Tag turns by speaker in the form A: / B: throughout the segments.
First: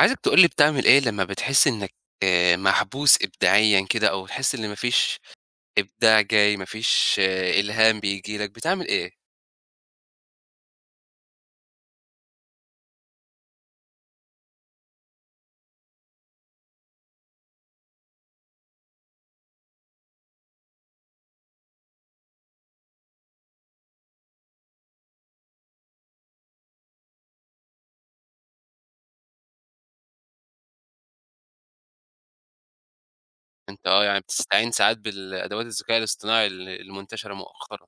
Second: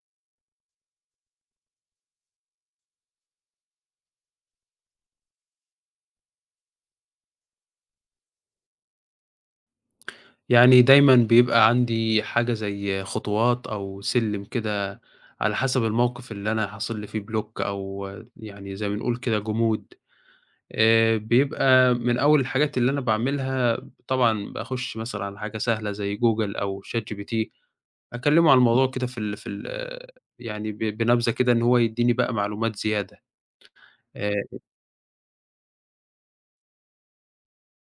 A: عايزك تقول لي بتعمل إيه لمّا بتحس إنك محبوس إبداعيًا كده، أو تحس إن ما فيش إبداع جاي، ما فيش إلهام بييجي لك، بتعمل إيه؟
B: يعني دايمًا بيبقى عندي حاجة زي خطوات أو سلِّم كده على حسب الموقِف اللي أنا حاصل لي فيه block، أو يعني زي ما بنقول كده جمود. بيبقى من أول الحاجات اللي أنا باعملها طبعًا باخُش مثلًا على حاجة سهلة زي جوجل أو ChatGPT، أكلِّمه عن الموضوع كده في ال يعني بنبذة كده إن هو يدّيني بقى معلومات زيادة.
A: أنت آه، يعني
B: آآ
A: بتستعين ساعات بالأدوات الذكاء الاصطناعي المنتشرة مؤخرًا.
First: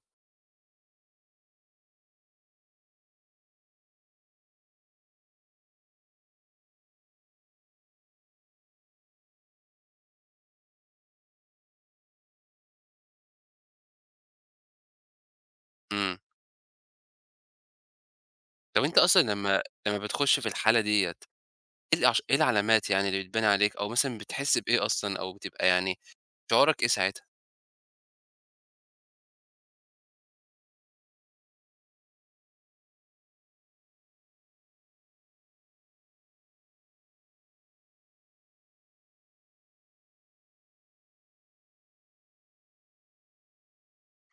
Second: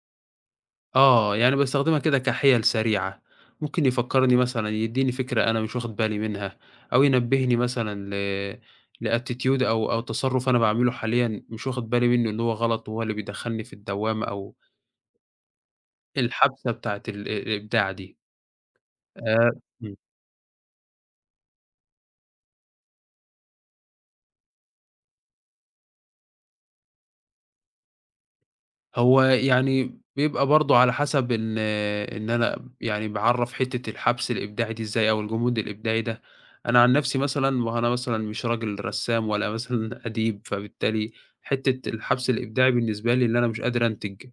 B: آه، يعني باستخدمها كده كحِيَل سريعة، ممكن يفكّرني مثلًا يدّيني فكرة أنا مش واخد بالي منها، أو ينبّهني مثلًا لattitude أو تصرُّف أنا باعمله حاليًا مش واخد بالي منه إن هو غلط وهو اللي بيدخّلني في الدوّامة أو
A: إمم.
B: الحبسة بتاعة الإبداع دي.
A: طب أنت أصلًا
B: آآ
A: لمّا
B: إمم.
A: لمّا بتخش في الحالة ديّة، إيه العلامات يعني اللي بتبان عليك، أو مثلًا بتحس بإيه أصلًا، أو بتبقى يعني شعورك إيه ساعتها؟
B: هو يعني بيبقى برضه على حسب إن أنا يعني باعرّف حتّة الحبْس الإبداعي دي إزاي أو الجمود الإبداعي ده. أنا عن نَفْسي مثلًا، ما هو أنا مثلًا مش راجل رسّام ولا مثلًا أديب، فبالتالي حتّة الحبْس الإبداعي بالنسبة لي إن أنا مش قادر أنتج،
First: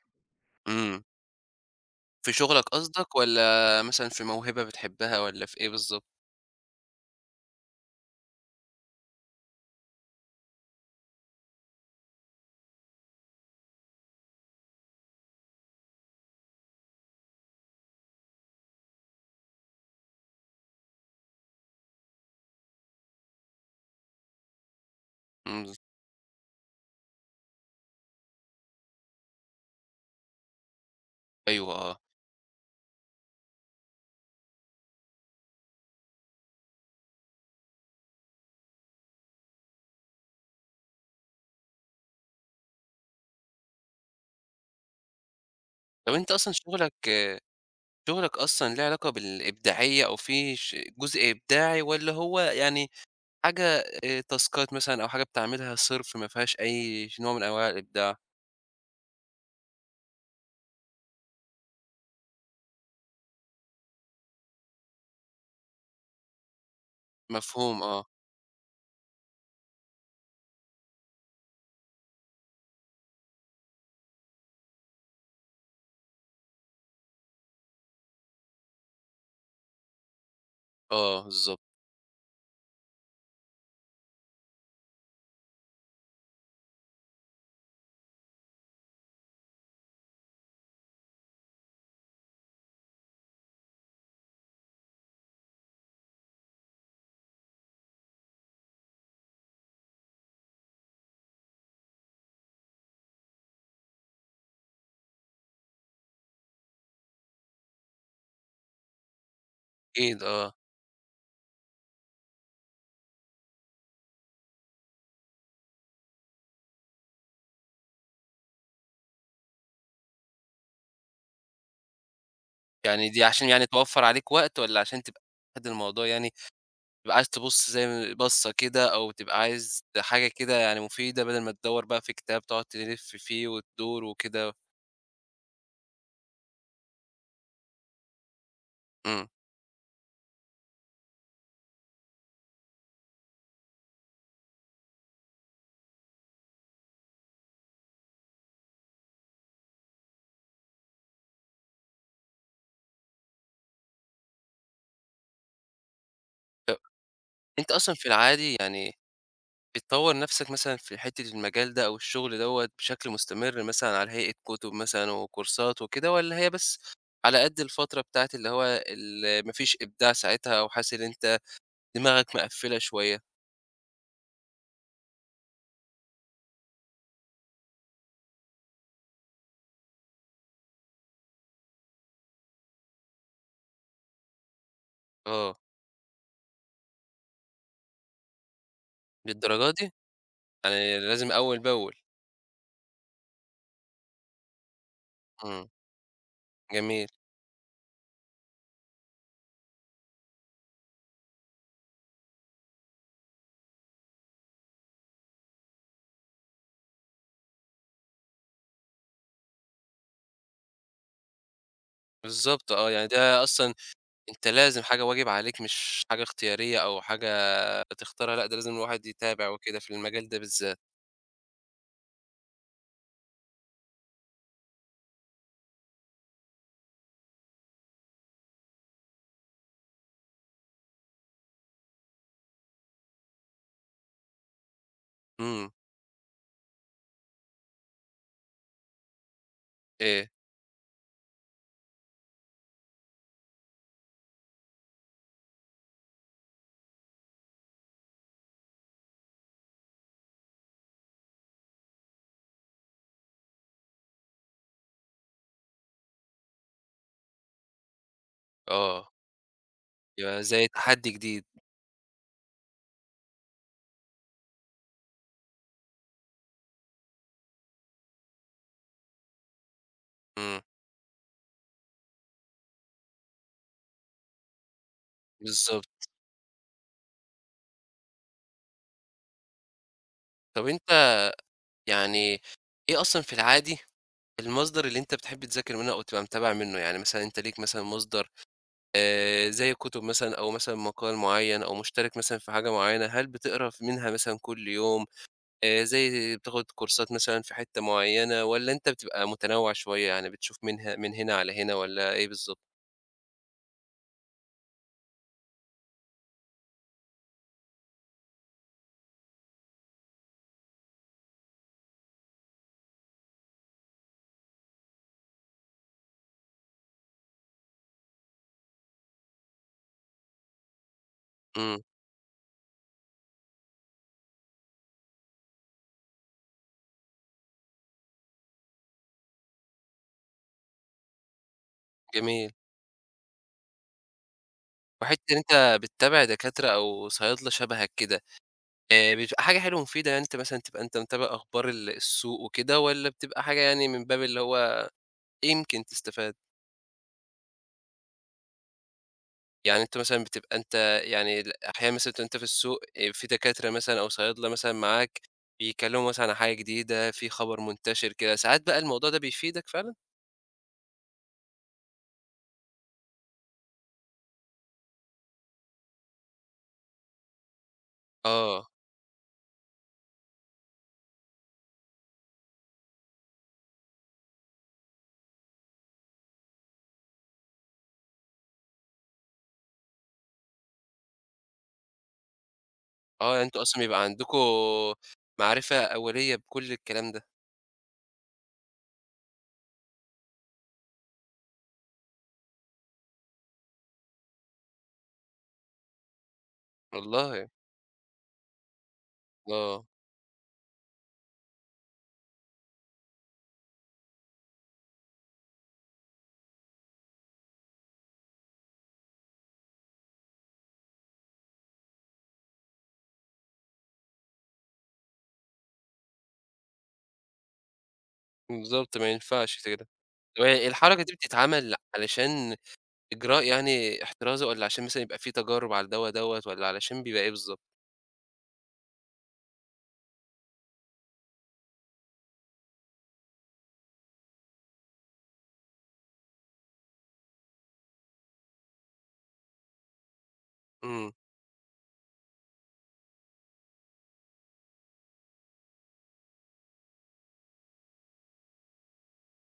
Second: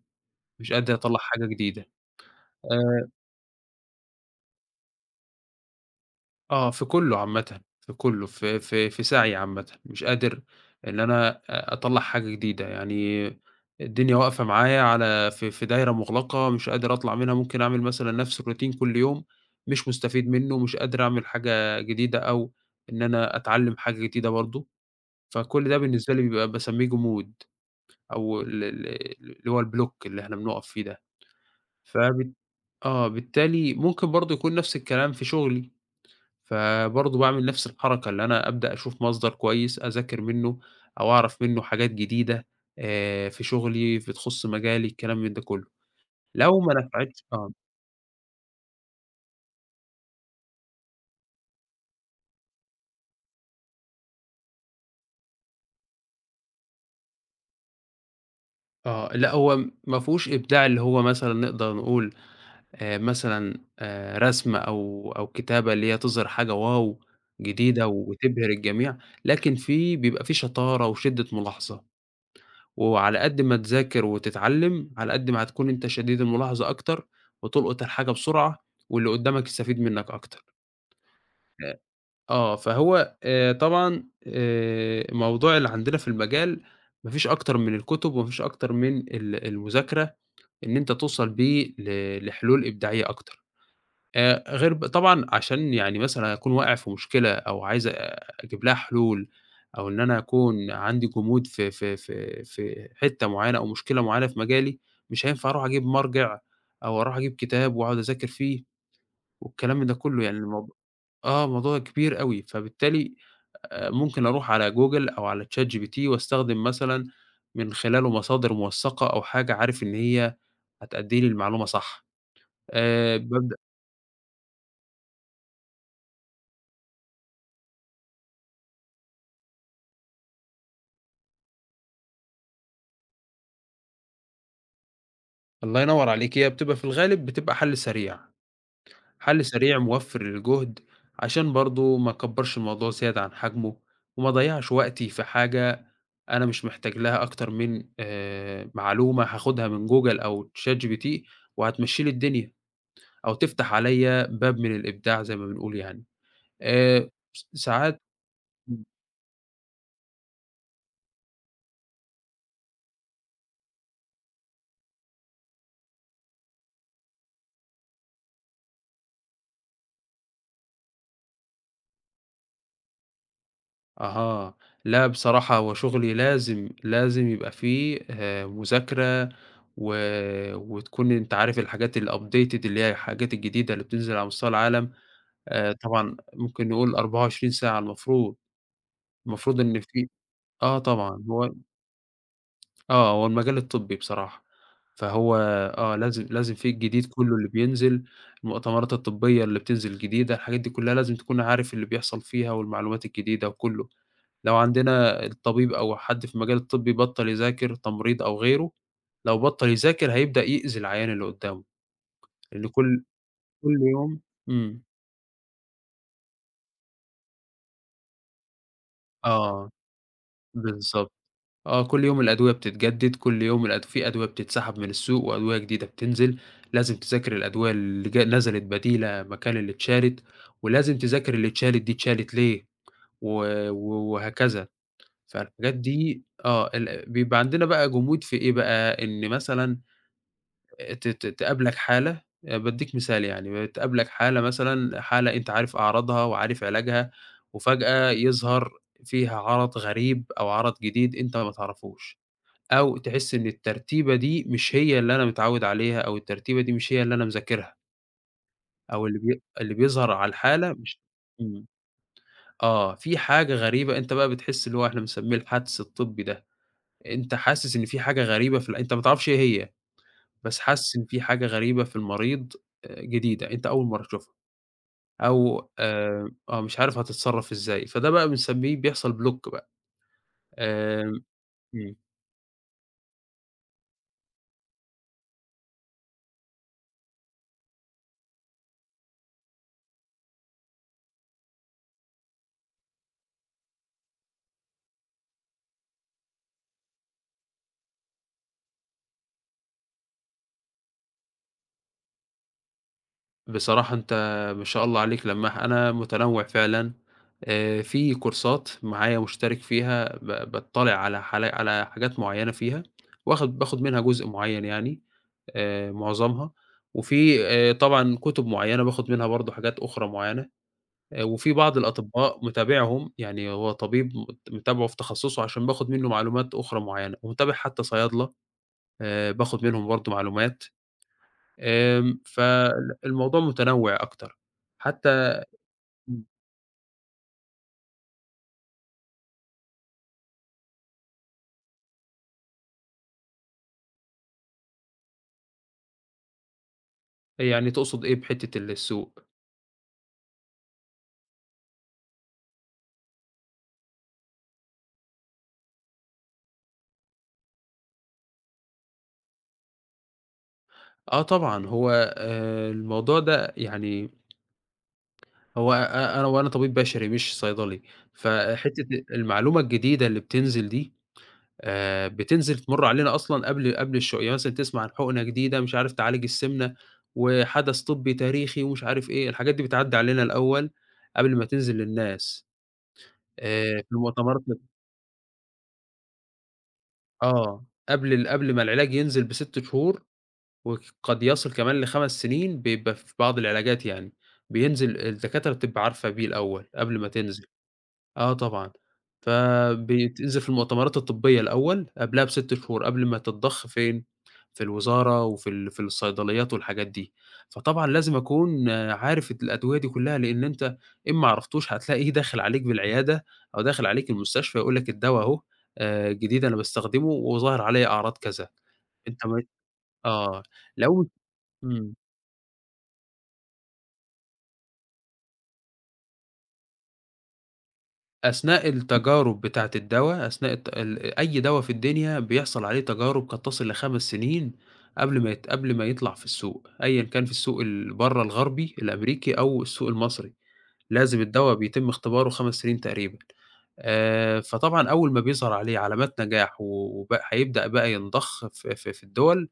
B: مش قادر
A: إمم.
B: أطلّع حاجة جديدة.
A: في شغلك
B: آآ
A: قصدك، والّا مثلًا في موهبة بتحبها، والّا في إيه بالضبط؟
B: آه، في كُلّه عامةً، في كُلّه، في سعيي عامةً، مش قادر إن أنا أ أطلّع حاجة جديدة. يعني الدنيا واقفة معايا على في دايرة مُغلقة مش قادر أطلع منها، ممكن أعمل مثلًا نفْس الروتين كل يوم، مش مستفيد منه، مش قادر أعمل حاجة جديدة أو إن أنا أتعلّم حاجة جديدة برضه، فكل
A: إمم.
B: ده بالنسبة لي بيبقى باسمّيه جمود، أو ال ال اللي هو الblock اللي إحنا بنُقف فيه ده.
A: أيوه، آه.
B: فبالت آه، بالتالي ممكن برضه يكون نفْس الكلام في شُغلي. فبرضه باعمل نفس الحركة، اللي أنا أبدأ أشوف مصدر كويس أذاكر منّه أو أعرف منّه حاجات جديدة في شغلي، بتخُص مجالي، الكلام من ده كُلّه.
A: طب أنت أصلًا
B: لو ما نفعتش آه،
A: شغلك أصلًا ليه علاقة بالإبداعية، أو في جزء إبداعي، والّا هو يعني حاجة تاسكات مثلًا، أو حاجة بتعملها صِرف ما فيهاش أي نوع من أنواع الإبداع؟
B: آه. لأ، هو ما فيهوش إبداع اللي هو مثلًا نقدر نقول مثلًا رسم أو كتابة اللي هي تظهر حاجة واو
A: مفهوم
B: جديدة
A: آه.
B: وتبهر الجميع، لكن في بيبقى في شطارة وشِدّة ملاحظة. وعلى قد ما تذاكر وتتعلّم، على قد ما هتكون أنت شديد الملاحظة أكتر، وتلقط الحاجة بسرعة، واللي قدّامك يستفيد منّك أكتر.
A: آه، بالضبط.
B: آه، فهو طبعًا موضوع اللي عندنا في المجال ما فيش أكتر من الكُتب وما فيش أكتر من المذاكرة، إن أنت توصل بيه لحلول إبداعية أكتر. غير ب طبعًا عشان يعني مثلًا أكون واقع في مشكلة أو عايز أجيب لها حلول، أو إن أنا أكون عندي جمود في حتّة معيّنة أو مشكلة معيّنة في مجالي، مش هينفع أروح أجيب مرجع أو أروح أجيب كتاب وأقعد أذاكر فيه والكلام ده
A: أكيد
B: كُلّه، يعني
A: آه.
B: آه، الموضوع كبير أوي، فبالتالي ممكن أروح على جوجل أو على ChatGPT واستخدم مثلًا من خلاله مصادر موثّقة أو حاجة عارف إن هي هتأدّي لي المعلومة صح.
A: يعني دي عشان
B: بابدأ.
A: يعني توفّر عليك وقت، والّا عشان تبقى قد الموضوع، يعني تبقى عايز تبُص زي م بَصّة كده، أو تبقى عايز حاجة كده يعني مفيدة، بدل ما تدوّر بقى في كتاب تقعد تلِف فيه وتدور وكده؟
B: الله ينور عليكِ، هي بتبقى في الغالب بتبقى حَل سريع،
A: إمم.
B: حَل سريع موفّر للجهد، عشان برضه ما أكبّرش الموضوع زيادة عن حجمه، وما أضيّعش وقتي في حاجة أنا مش محتاج لها أكتر من معلومة هاخدها من جوجل أو ChatGPT وهتمشّي لي الدنيا، أو تفتح عليَّ باب من الإبداع زي ما بنقول يعني.
A: طَب
B: آآ س
A: أنت أصلًا
B: ساعات
A: في العادي يعني بتطوّر نَفْسك مثلًا في حتّة المجال ده أو الشغل دوّة بشكل مستمر، مثلًا على هيئة كُتب مثلًا وكورسات وكده، والّا هي بس على قد الفترة بتاعة اللي هو ال ما فيش إبداع ساعتها، أو حاسس إن أنت دماغك مِقفّلة شوية؟
B: أها. لأ بصراحة هو شغلي لازم، لازم يبقى فيه مذاكرة، و وتكون أنت عارف الحاجات الupdated اللي هي الحاجات الجديدة اللي بتنزل على مستوى العالم.
A: آه،
B: طبعًا ممكن نقول 24 ساعة المفروض، المفروض
A: للدرجة
B: إن
A: دي؟
B: في آه
A: يعني
B: طبعًا،
A: لازم
B: هو
A: أول بأول.
B: آه، هو المجال الطبي بصراحة، فهو
A: إمم،
B: آه لازم، لازم في الجديد
A: جميل.
B: كُلّه اللي بينزل، المؤتمرات الطبية اللي بتنزل جديدة، الحاجات دي كُلّها لازم تكون عارف اللي بيحصل فيها والمعلومات الجديدة وكُلّه. لو عندنا الطبيب أو حد في المجال الطبي بطّل يذاكر، تمريض أو غيره، لو بطّل يذاكر هيبدأ يأذي العيان اللي قدّامه، لإن
A: بالضبط آه،
B: كل
A: يعني ده أصلًا
B: كل يوم
A: أنت لازم،
B: إمم،
A: حاجة واجب عليك مش حاجة اختيارية أو حاجة تختارها، لأ، ده لازم الواحد يتابع
B: آه،
A: وكده في المجال ده بالذات.
B: بالضبط، آه، كل يوم الأدوية بتتجدد، كل يوم في أدوية بتتسحب من السوق وأدوية جديدة بتنزل، لازم تذاكر الأدوية اللي جا نزلت بديلة مكان اللي اتشالت، ولازم تذاكر اللي اتشالت دي اتشالت ليه، و و وهكذا،
A: إمم،
B: فالحاجات دي آه، بيبقى عندنا بقى جمود في إيه بقى، إن مثلًا
A: إيه؟
B: ت ت تقابلك حالة، بادّيك مثال يعني، تقابلك حالة مثلًا، حالة أنت عارف أعراضها وعارف علاجها، وفجأة يظهر فيها عَرَض غريب أو عَرَض جديد أنت ما تعرفوش، أو تحس إن الترتيبة دي مش هي اللي أنا متعوّد عليها، أو الترتيبة دي مش هي اللي أنا مذاكرها، أو
A: آه،
B: اللي بيظهر على
A: يبقى زي
B: الحالة مش
A: تحدّي جديد.
B: إمم، آه، في حاجة غريبة أنت بقى بتحس اللي هو إحنا بنسميه الحدْس الطبّي ده، أنت حاسس إن في حاجة غريبة في ال أنت ما تعرفش إيه هي. بس
A: إمم،
B: حَس إن في حاجة غريبة في المريض، جديدة أنت أول مرّة تشوفها، أو
A: بالضبط.
B: آه، مش عارف هتتصرّف إزاي، فده بقى بنسمّيه بيحصل block بقى.
A: طب أنت
B: آمم إمم.
A: يعني إيه أصلًا في العادي المصدر اللي أنت بتحب تذاكر منه أو تبقى متابع منه؟ يعني مثلًا أنت ليك مثلًا مصدر زي كتب مثلًا، أو مثلًا مقال معيّن، أو مشترك مثلًا في حاجة معيّنة، هل بتقرا منها مثلًا كل يوم؟ زي بتاخد كورسات مثلًا في حتة معيّنة، والّا أنت بتبقى متنوع شوية، يعني بتشوف منها من هنا على هنا، والّا إيه بالضبط؟
B: بصراحة أنت ما شاء الله عليك لمّاح، أنا متنوّع فعلًا. في كورسات معايا مشترك فيها باطّلع على حاجات معيّنة فيها، باخد منها جزء معيّن يعني معظمها، وفي طبعًا كُتب معيّنة باخد منها برضه حاجات أخرى معيّنة. وفي بعض
A: إمم،
B: الأطباء متابعهم، يعني هو طبيب متابعه في تخصصه عشان باخد منه معلومات أخرى معيّنة، ومتابع حتى صيادلة، باخد منهم برضه معلومات. آمم
A: جميل.
B: فال الموضوع متنوع أكتر.
A: وحتة إن
B: حتى
A: أنت بتتابع دكاترة أو صيادلة شبهك كده، بتبقى حاجة حلوة ومفيدة، يعني أنت مثلًا تبقى أنت متابع أخبار السوق وكده، والّا بتبقى حاجة يعني من باب اللي هو إيه يمكن تستفاد؟
B: يعني تقصد إيه بحتّة السوق؟
A: يعني أنت مثلًا بتبقى أنت يعني أحيانًا مثلًا بتبقى أنت في السوق، في دكاترة مثلًا أو صيادلة مثلًا معاك بيكلموا مثلًا عن حاجة جديدة، في خبر منتشر كده، ساعات بقى الموضوع ده بيفيدك فعلًا؟
B: آه طبعًا، هو الموضوع ده يعني هو أ أنا وأنا طبيب بشري مش صيدلي،
A: آه،
B: فحتّة المعلومة الجديدة اللي بتنزل دي بتنزل تمُر علينا أصلًا قبل الشو، يعني مثلًا تسمع عن حقنة جديدة مش عارف تعالج السمنة، وحدث طبّي تاريخي ومش عارف إيه، الحاجات دي بتعدّي علينا الأول قبل ما تنزل للناس.
A: آه، يعني أنتم أصلًا
B: في
A: بيبقى عندكم
B: المؤتمرات
A: معرفة أولية بكل الكلام ده.
B: آه، قبل ما العلاج ينزل ب6 شهور، وقد يصل كمان ل5 سنين بيبقى في بعض العلاجات يعني، بينزل الدكاترة بتبقى عارفة بيه الأول قبل ما تنزل.
A: والله!
B: آه طبعًا.
A: آه،
B: فبيتأذي في المؤتمرات الطبية الأول، قبلها بست شهور، قبل ما تتضخ فين، في الوزارة وفي في الصيدليات والحاجات دي. فطبعًا لازم أكون آه، عارف الأدوية دي كلّها، لإن أنت إن ما عرفتوش هتلاقيه داخل عليك بالعيادة أو داخل عليك المستشفى يقول لك الدوا أهو جديد أنا باستخدمه وظاهر عليّا أعراض كذا،
A: بالضبط، ما
B: أنت ما
A: ينفعش كده.
B: آه،
A: طب هي الحركة
B: لو
A: دي بتتعمل
B: إمم.
A: علشان إجراء يعني احترازي، والّا عشان مثلًا يبقى في تجارب على الدوا دوّة، والّا علشان بيبقى إيه بالضبط؟
B: أثناء التجارب بتاعة الدوا، أثناء الت ال أي دوا في الدنيا بيحصل عليه تجارب قد تصل ل5 سنين قبل ما يطلع في السوق، أيًا كان في السوق برّه الغربي الأمريكي أو السوق المصري،
A: إمم.
B: لازم الدوا بيتم اختباره 5 سنين تقريبًا. فطبعًا أول ما بيظهر عليه علامات نجاح وبقى هيبدأ بقى ينضخ في الدول،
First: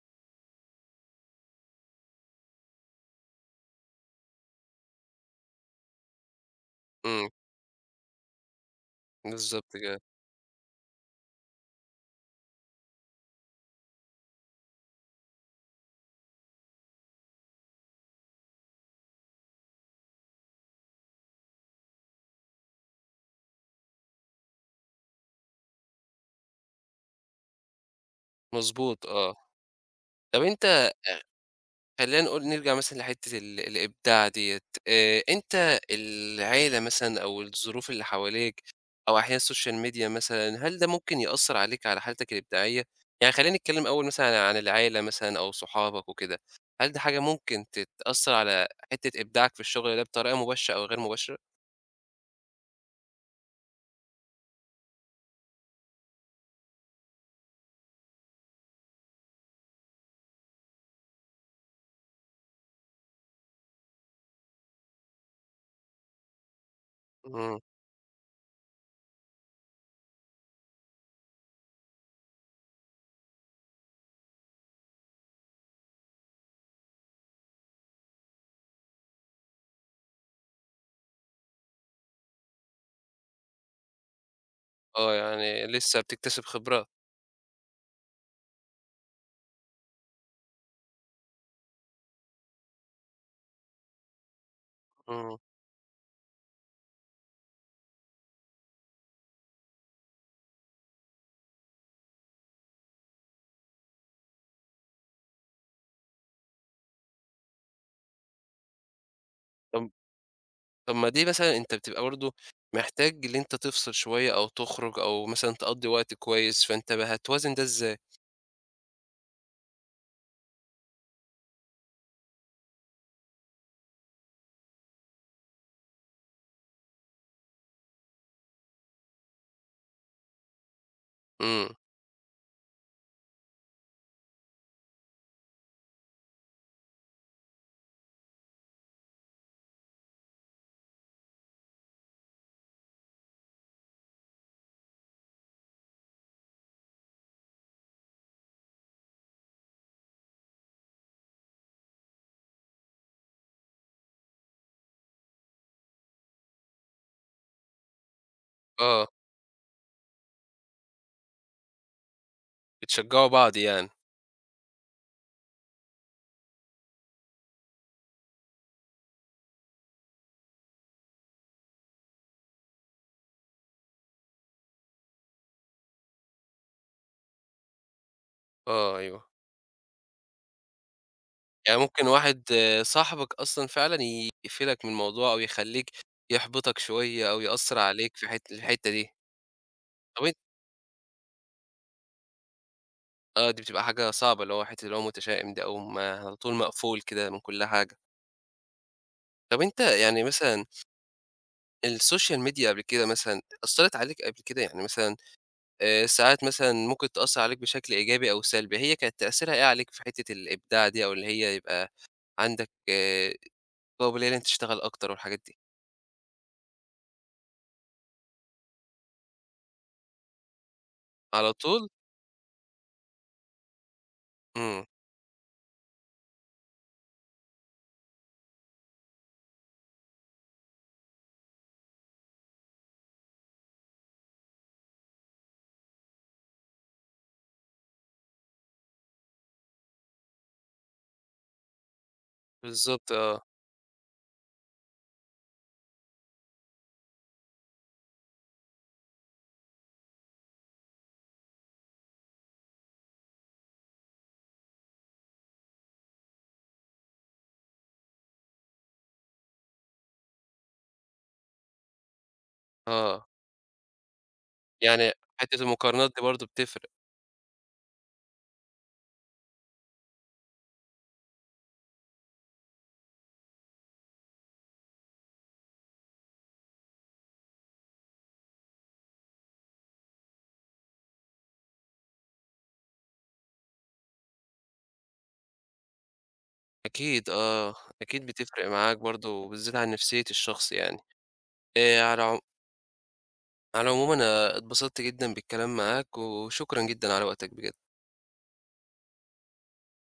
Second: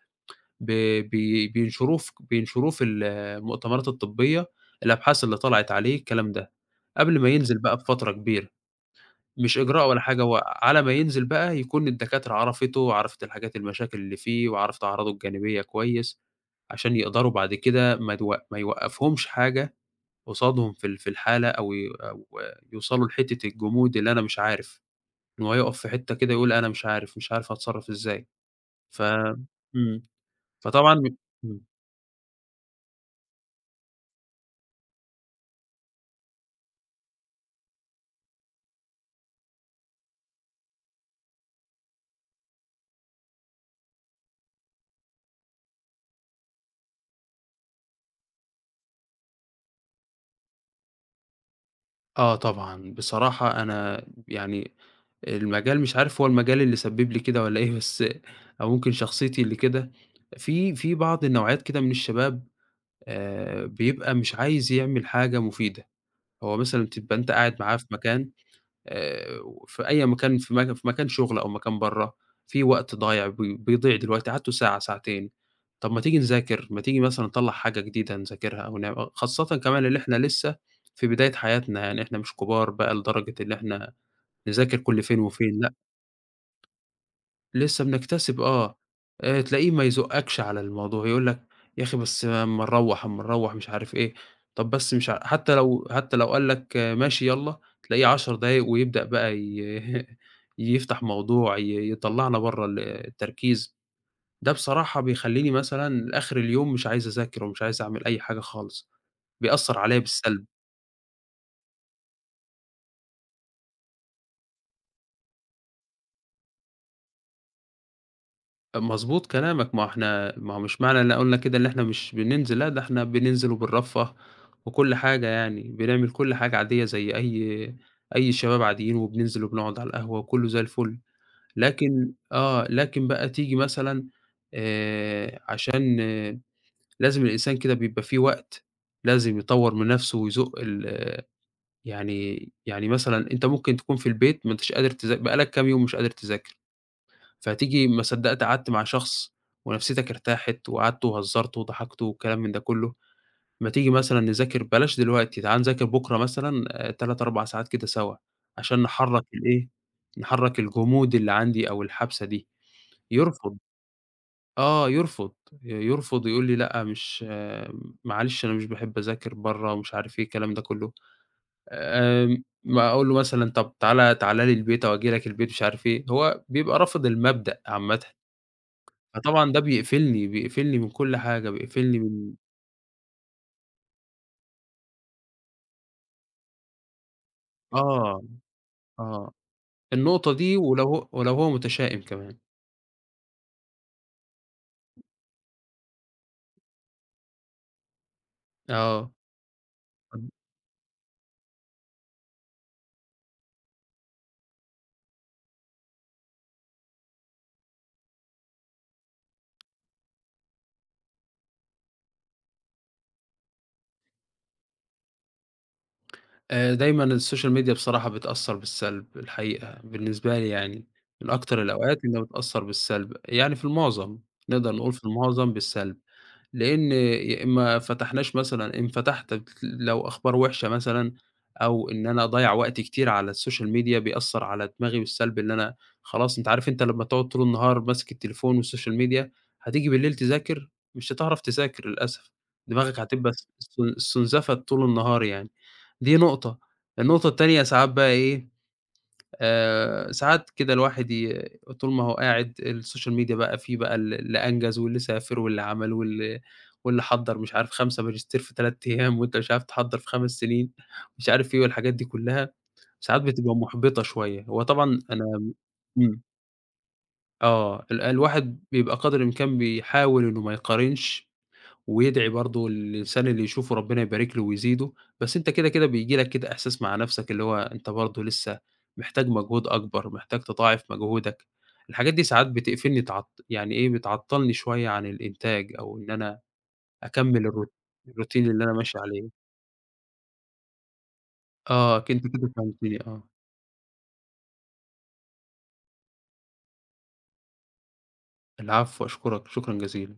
B: ب بي بينشروه بينشروه في المؤتمرات الطبية، الأبحاث اللي طلعت عليه الكلام ده، قبل
A: إمم،
B: ما ينزل بقى بفترة كبيرة. مش
A: بالضبط
B: إجراء ولا
A: كده.
B: حاجة، هو على ما ينزل بقى يكون الدكاترة عرفته، عرفت الحاجات المشاكل اللي فيه، وعرفت أعراضه الجانبية كويس، عشان يقدروا بعد كده ما يوقّفهمش حاجة قصادهم في في الحالة أو يوصلوا لحتّة الجمود اللي أنا مش عارف، إن هو يقف في حتّة كده يقول أنا مش عارف، مش عارف هاتصرّف إزاي. ف
A: مضبوط آه.
B: إمم،
A: طب أنت
B: فطبعًا إمم،
A: خلّينا نقول نرجع مثلًا لحتّة الإبداع ديّة. أنت العيلة مثلًا، أو الظروف اللي حواليك، أو أحيانًا السوشيال ميديا مثلًا، هل ده ممكن يأثّر عليك على حالتك الإبداعية؟ يعني خلّينا نتكلم أول مثلًا عن العيلة مثلًا أو صحابك وكده، هل دي حاجة ممكن تتأثّر على حتّة إبداعك في الشغل ده بطريقة مباشرة أو غير مباشرة؟
B: آه طبعًا، بصراحة أنا يعني المجال مش عارف هو المجال اللي سبّب لي كده والّا إيه، بس أو ممكن شخصيتي اللي كده، في بعض النوعيات كده من الشباب، بيبقى مش عايز يعمل حاجة مفيدة، هو مثلًا تبقى أنت قاعد
A: إمم.
B: معاه في مكان، آآ، في أي مكان في مكان شغل أو مكان برّه، في وقت ضايع بيضيع دلوقتي قعدتوا ساعة، ساعتين، طب ما تيجي نذاكر، ما تيجي مثلًا نطلّع حاجة جديدة نذاكرها أو خاصةً كمان اللي إحنا لسه في بداية حياتنا، يعني إحنا مش كبار بقى لدرجة اللي إحنا نذاكر كل
A: آه،
B: فين وفين،
A: يعني
B: لأ.
A: لسه بتكتسب خبرات.
B: لسه بنكتسب آه. تلاقيه ما يزُقّكش على الموضوع، يقول لك يا أخي بس أمّا نروّح، أمّا نروّح مش عارف إيه، طَب بس مش ع
A: إمم.
B: حتى لو، حتى لو قال لك آه، ماشي يالّا، تلاقيه 10 دقايق ويبدأ بقى يفتح موضوع، يطلّعنا برّه التركيز. ده بصراحة بيخلّيني مثلًا لآخر اليوم مش عايز أذاكر ومش عايز أعمل أي حاجة خالص، بيأثّر
A: طب
B: عليّا بالسلب.
A: طب ما دي مثلًا أنت بتبقى برضه محتاج اللي أنت تفصل شوية أو تخرج أو مثلًا تقضّي وقت كويس، فأنت بقى هتوازن ده إزاي؟
B: مضبوط كلامك، ما هو إحنا، ما هو مش معنى إن قُلنا كده إن إحنا مش بننزل، لأ ده إحنا بننزل وبنرفّه وكل حاجة يعني، بنعمل كل حاجة عادية زي أي شباب عاديين، وبننزل وبنقعد على القهوة وكُلّه زي الفُل،
A: إمم.
B: لكن آه، لكن بقى تيجي مثلًا عشان آه، لازم الإنسان كده بيبقى في وقت لازم يطوّر من نَفْسه ويزُق آه، يعني مثلًا أنت ممكن تكون في البيت ما أنتش قادر بقى لك كام يوم مش قادر تذاكر. فهتيجي ما صدّقت قعدت مع شخص ونفسيتك ارتاحت وقعدتوا وهزرتوا وضحكتوا والكلام من ده كُلّه، أمّا تيجي مثلًا نذاكر بلاش دلوقتي، تعالَ نذاكر بُكرة مثلًا 3، 4 ساعات كده سوا، عشان
A: آه،
B: نحرّك الإيه، نحرّك الجمود اللي عندي أو الحبسة دي.
A: بتشجعوا بعض
B: يرفض،
A: يعني.
B: آه، يرفض، يرفض يقول لي: "لأ مش آه، معلش أنا مش باحب أذاكر برّه." ومش عارف إيه الكلام ده كُلّه. ما أقول له مثلًا طَب تعالَ، تعالَ لي البيت أو أجي لك البيت مش عارف إيه، هو بيبقى رافض المبدأ عامةً.
A: آه، أيوه،
B: فطبعًا ده بيقفلني، بيقفلني من كل حاجة،
A: يعني
B: بيقفلني
A: ممكن
B: من
A: واحد آه، صاحبك أصلًا فعلًا يقفلك من الموضوع، أو يخلّيك يحبطك شوية، أو يأثّر عليك
B: آه.
A: في الحتّة دي.
B: آه،
A: طب
B: النقطة
A: أنت
B: دي ولو هو، ولو هو متشائم كمان.
A: آه، دي بتبقى حاجة صعبة، اللي هو حتّة اللي هو متشائم ده، أو ما على طول مقفول كده من كل حاجة.
B: آه،
A: طب أنت يعني مثلًا السوشيال ميديا قبل كده مثلًا أثّرت عليك قبل كده؟ يعني مثلًا ساعات مثلًا ممكن تأثّر عليك بشكل إيجابي أو سلبي، هي كانت تأثيرها إيه عليك في حتّة الإبداع دي، أو اللي هي يبقى عندك قابلية إن أنت تشتغل أكتر والحاجات دي؟
B: دايمًا السوشيال ميديا بصراحة بتأثّر بالسلب الحقيقة بالنسبة لي يعني، من
A: على
B: أكتر
A: طول؟
B: الأوقات إنها بتأثّر بالسلب، يعني في المعظم، نقدر
A: إمم.
B: نقول في المعظم بالسلب. لإن ما فتحناش مثلًا إن فتحت لو أخبار وِحشة مثلًا، أو إن أنا أضيّع وقت كتير على السوشيال ميديا بيأثّر على دماغي بالسلب، إن أنا خلاص، أنت عارف أنت لمّا تقعد طول النهار ماسك التليفون والسوشيال ميديا، هتيجي بالليل تذاكر مش هتعرف تذاكر للأسف، دماغك
A: بالضبط
B: هتبقى
A: آه.
B: س س استنزفت طول النهار يعني، دي نقطة. النقطة التانية ساعات بقى إيه، ساعات كده الواحد طول ما هو قاعد السوشيال ميديا بقى فيه بقى اللي أنجز واللي سافر واللي عمل واللي حضّر مش عارف 5 ماجستير في 3 أيام وأنت مش عارف تحضّر في 5 سنين، مش عارف إيه والحاجات دي كلّها، ساعات
A: آه.
B: بتبقى محبطة شوية. هو طبعًا
A: يعني
B: أنا
A: حتّة المقارنات دي
B: إمم.
A: برضه بتفرق.
B: آه. الواحد بيبقى قدر الإمكان بيحاول إنه ما يقارنش ويدعي برضه الإنسان اللي يشوفه ربنا يبارك له ويزيده، بس أنت كده، كده بييجي لك كده إحساس مع نَفْسك اللي هو أنت برضه لسه محتاج مجهود أكبر، محتاج تضاعف مجهودك. الحاجات دي ساعات بتقفلني يعني إيه، بتعطّلني شوية عن الإنتاج أو إن أنا
A: أكيد
B: أكمّل
A: آه.
B: الroutine
A: أكيد
B: اللي
A: بتفرق
B: أنا
A: معاك
B: ماشي
A: برضه،
B: عليه.
A: وبالذات على نفسية الشخص يعني.
B: آه،
A: آآ على
B: أنت
A: العم
B: كده فهمتني آه.
A: على العموم أنا اتبسطت جدًا بالكلام معاك، وشكرًا جدًا على وقتك بجد.
B: العفو، أشكرك، شكرًا جزيلًا.